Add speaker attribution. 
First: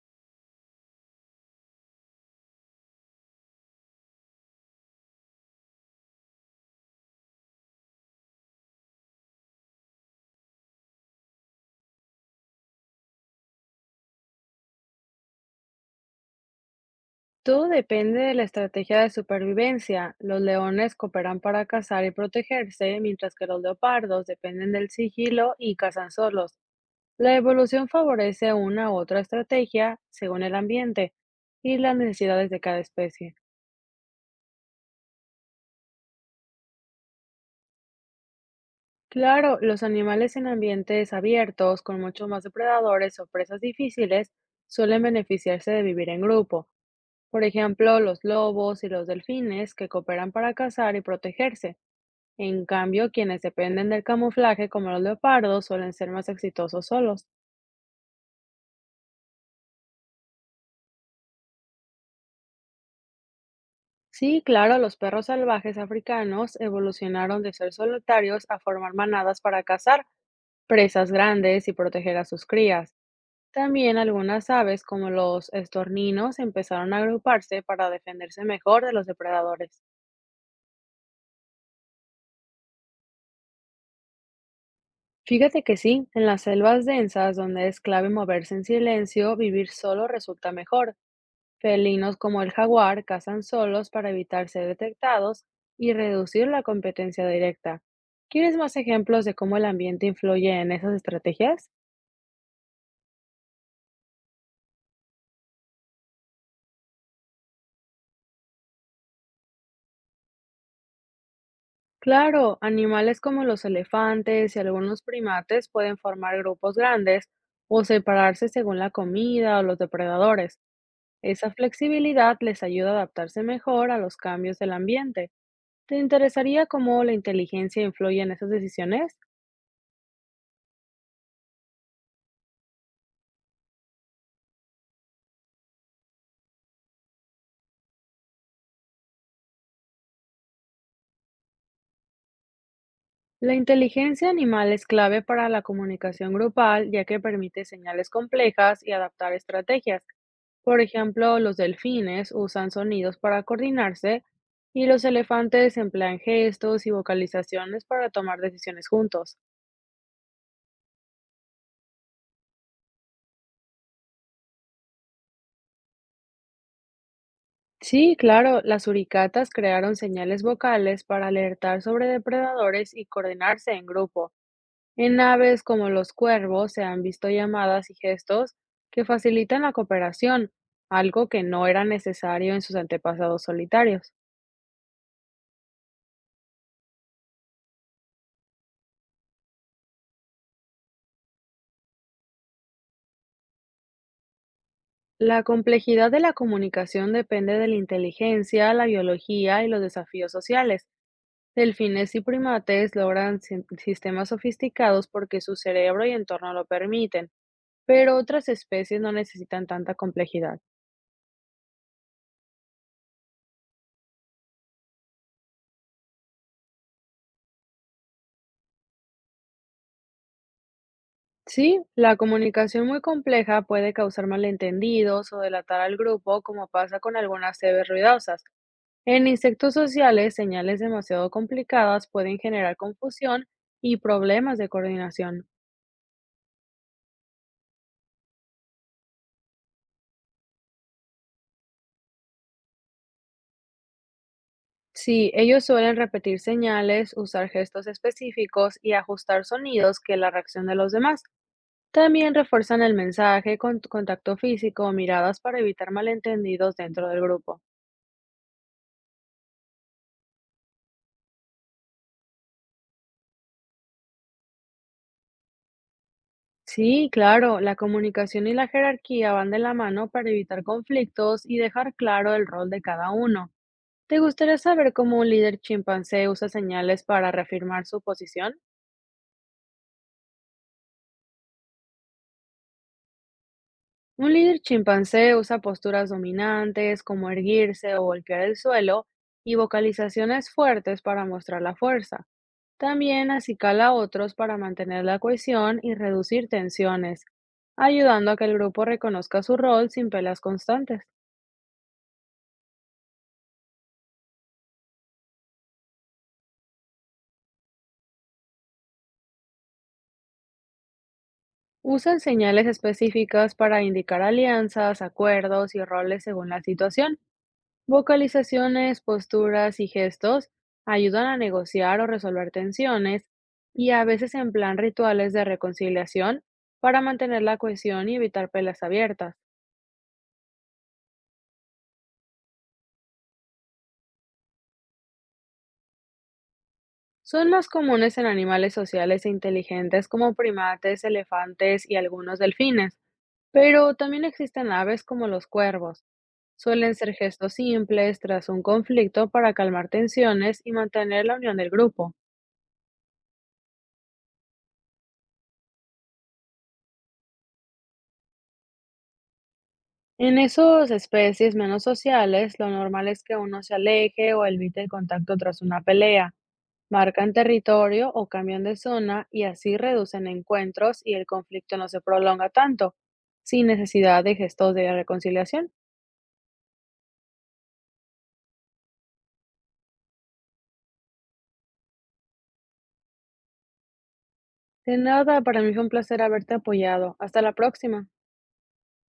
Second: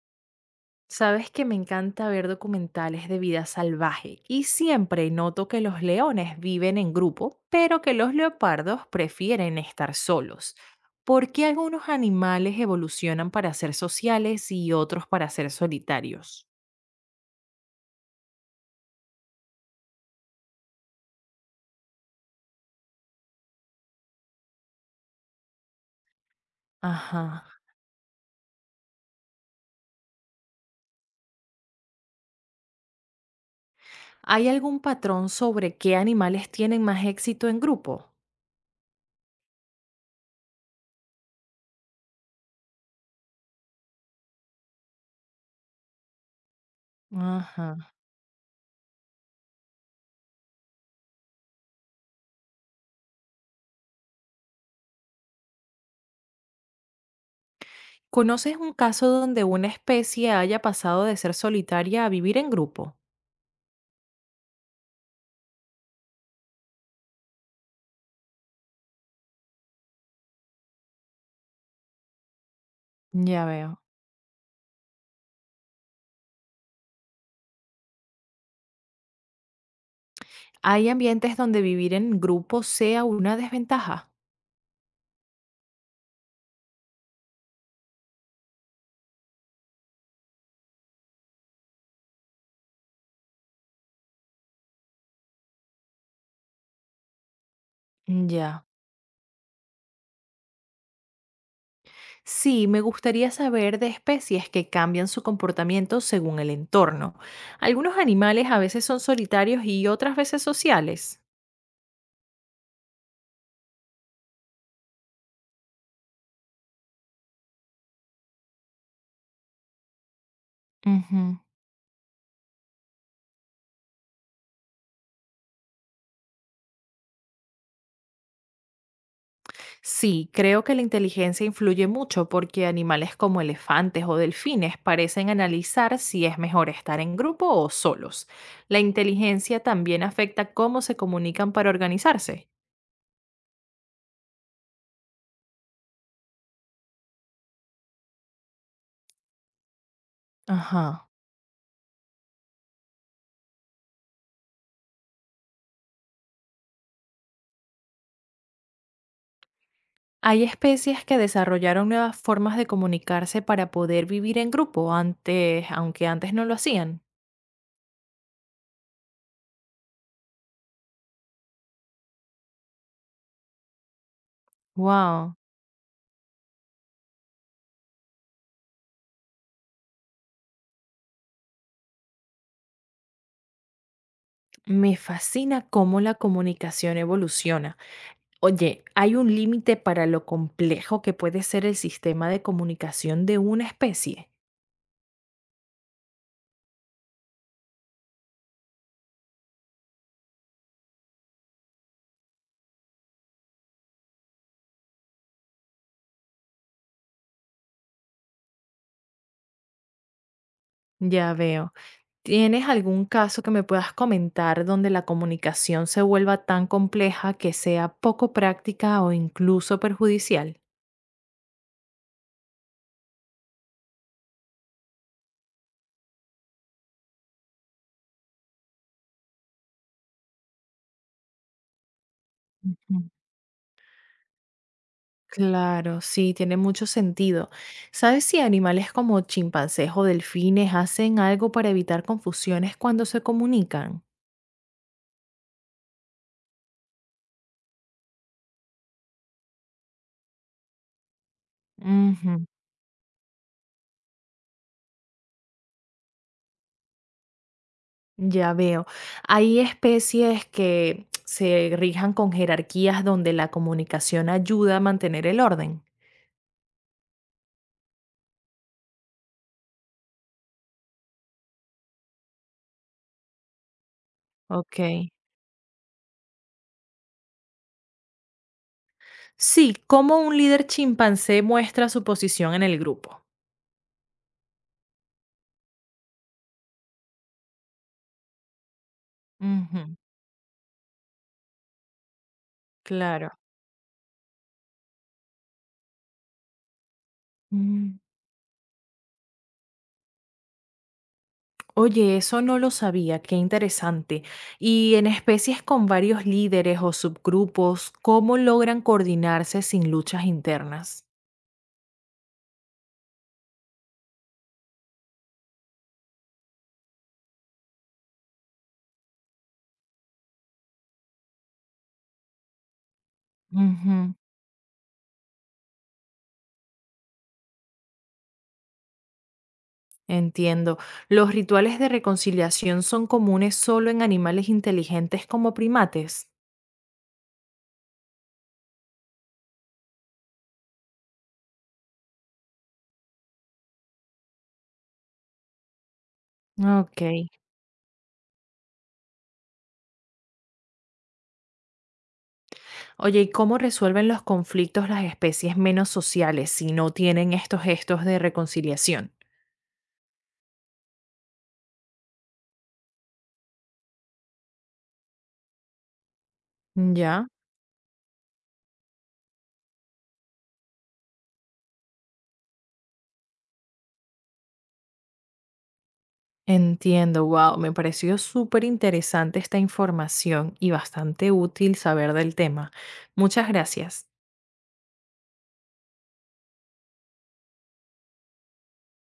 Speaker 1: Sabes que me encanta ver documentales de vida salvaje y siempre noto que los leones viven en grupo, pero que los leopardos prefieren estar solos. ¿Por qué algunos animales evolucionan para ser sociales y otros para ser solitarios?
Speaker 2: Todo depende de la estrategia de supervivencia. Los leones cooperan para cazar y protegerse, mientras que los leopardos dependen del sigilo y cazan solos. La
Speaker 1: Ajá.
Speaker 2: evolución favorece una u otra estrategia según el ambiente y las necesidades de cada especie.
Speaker 1: ¿Hay algún patrón sobre qué animales tienen más éxito en grupo?
Speaker 2: Claro, los animales en ambientes abiertos, con muchos más depredadores o presas difíciles, suelen beneficiarse de vivir en grupo. Por
Speaker 1: Ajá.
Speaker 2: ejemplo, los lobos y los delfines que cooperan para cazar y protegerse. En cambio, quienes dependen del camuflaje, como los leopardos, suelen ser más exitosos solos.
Speaker 1: ¿Conoces un caso donde una especie haya pasado de ser solitaria a vivir en grupo?
Speaker 2: Sí, claro, los perros salvajes africanos evolucionaron de ser solitarios a formar manadas para cazar presas grandes y proteger a sus crías.
Speaker 1: Ya veo.
Speaker 2: También algunas aves, como los estorninos, empezaron a agruparse para defenderse mejor de los depredadores.
Speaker 1: ¿Hay ambientes donde vivir en grupo sea una desventaja?
Speaker 2: Fíjate que sí, en las selvas densas, donde es clave moverse en silencio, vivir solo resulta mejor. Felinos como el jaguar cazan solos para evitar ser detectados y reducir la competencia directa. ¿Quieres
Speaker 1: Ya.
Speaker 2: más ejemplos de cómo el ambiente influye en esas estrategias?
Speaker 1: Sí, me gustaría saber de especies que cambian su comportamiento según el entorno. Algunos animales a veces son solitarios y otras veces sociales.
Speaker 2: Claro, animales como los elefantes y algunos primates pueden formar grupos grandes o separarse según la comida o los depredadores.
Speaker 1: Ujú.
Speaker 2: Esa flexibilidad les ayuda a adaptarse mejor a los cambios del ambiente. ¿Te interesaría cómo la inteligencia influye en esas decisiones?
Speaker 1: Sí, creo que la inteligencia influye mucho porque animales como elefantes o delfines parecen analizar si es mejor estar en grupo o solos. La inteligencia también afecta cómo se comunican para organizarse.
Speaker 2: La inteligencia animal es clave para la comunicación grupal, ya que permite señales complejas y adaptar estrategias. Por
Speaker 1: Ajá.
Speaker 2: ejemplo, los delfines usan sonidos para coordinarse y los elefantes emplean gestos y vocalizaciones para tomar decisiones juntos.
Speaker 1: Hay especies que desarrollaron nuevas formas de comunicarse para poder vivir en grupo antes, aunque antes no lo hacían.
Speaker 2: Sí, claro, las uricatas crearon señales vocales para alertar sobre depredadores y coordinarse en grupo. En
Speaker 1: Wow,
Speaker 2: aves como los cuervos se han visto llamadas y gestos que facilitan la cooperación, algo que no era necesario en sus antepasados solitarios.
Speaker 1: me fascina cómo la comunicación evoluciona. Oye, ¿hay un límite para lo complejo que puede ser el sistema de comunicación de una especie?
Speaker 2: La complejidad de la comunicación depende de la inteligencia, la biología y los desafíos sociales. Delfines y primates logran sistemas sofisticados porque su cerebro y entorno lo permiten, pero otras especies no necesitan tanta complejidad.
Speaker 1: Ya veo. ¿Tienes algún caso que me puedas comentar donde la comunicación se vuelva tan compleja que sea poco práctica o incluso perjudicial?
Speaker 2: Sí, la comunicación muy compleja puede causar malentendidos o delatar al grupo, como pasa con algunas cebes ruidosas. En insectos sociales, señales demasiado complicadas pueden generar
Speaker 1: Ujú.
Speaker 2: confusión y problemas de coordinación.
Speaker 1: Claro, sí, tiene mucho sentido. ¿Sabes si animales como chimpancés o delfines hacen algo para evitar confusiones cuando se comunican?
Speaker 2: Sí, ellos suelen repetir señales, usar gestos específicos y ajustar sonidos que la reacción de los demás. También
Speaker 1: Ujú,
Speaker 2: refuerzan el mensaje con contacto físico o miradas para evitar malentendidos dentro del grupo.
Speaker 1: ya veo. Hay especies que se rijan con jerarquías donde la comunicación ayuda a mantener el orden.
Speaker 2: Sí, claro, la comunicación y la jerarquía van de la mano para evitar conflictos y dejar claro el rol de cada uno. ¿Te gustaría
Speaker 1: Ok.
Speaker 2: saber cómo un líder chimpancé usa señales para reafirmar su posición?
Speaker 1: Sí, ¿cómo un líder chimpancé muestra su posición en el grupo?
Speaker 2: Un líder chimpancé usa posturas dominantes como erguirse o golpear el suelo y
Speaker 1: Ujú,
Speaker 2: vocalizaciones fuertes para mostrar la fuerza. También
Speaker 1: claro.
Speaker 2: acicala a otros para mantener la cohesión y reducir tensiones,
Speaker 1: Mm.
Speaker 2: ayudando a que el grupo reconozca su rol sin pelas constantes.
Speaker 1: Oye, eso no lo sabía, qué interesante. Y en especies con varios líderes o subgrupos, ¿cómo logran coordinarse sin luchas internas?
Speaker 2: Usan señales específicas para indicar alianzas, acuerdos y roles según la situación. Vocalizaciones, posturas y gestos ayudan a negociar o resolver tensiones y a
Speaker 1: Ujú,
Speaker 2: veces emplean rituales de reconciliación para mantener la cohesión y evitar peleas abiertas.
Speaker 1: entiendo. ¿Los rituales de reconciliación son comunes solo en animales inteligentes como primates?
Speaker 2: Son más comunes en animales sociales e inteligentes como primates, elefantes y algunos delfines. Pero también existen aves como los cuervos. Suelen
Speaker 1: Ok.
Speaker 2: ser gestos simples tras un conflicto para calmar tensiones y mantener la unión del grupo.
Speaker 1: Oye, ¿y cómo resuelven los conflictos las especies menos sociales si no tienen estos gestos de reconciliación?
Speaker 2: En esas especies menos sociales, lo normal es que uno se aleje o evite el contacto tras una pelea.
Speaker 1: Ya.
Speaker 2: Marcan territorio o cambian de zona y así reducen encuentros y el conflicto no se prolonga tanto, sin necesidad de gestos de reconciliación.
Speaker 1: Entiendo, wow, me pareció súper interesante esta información y bastante útil saber del tema. Muchas gracias.
Speaker 2: De nada, para mí fue un placer haberte apoyado. Hasta la próxima.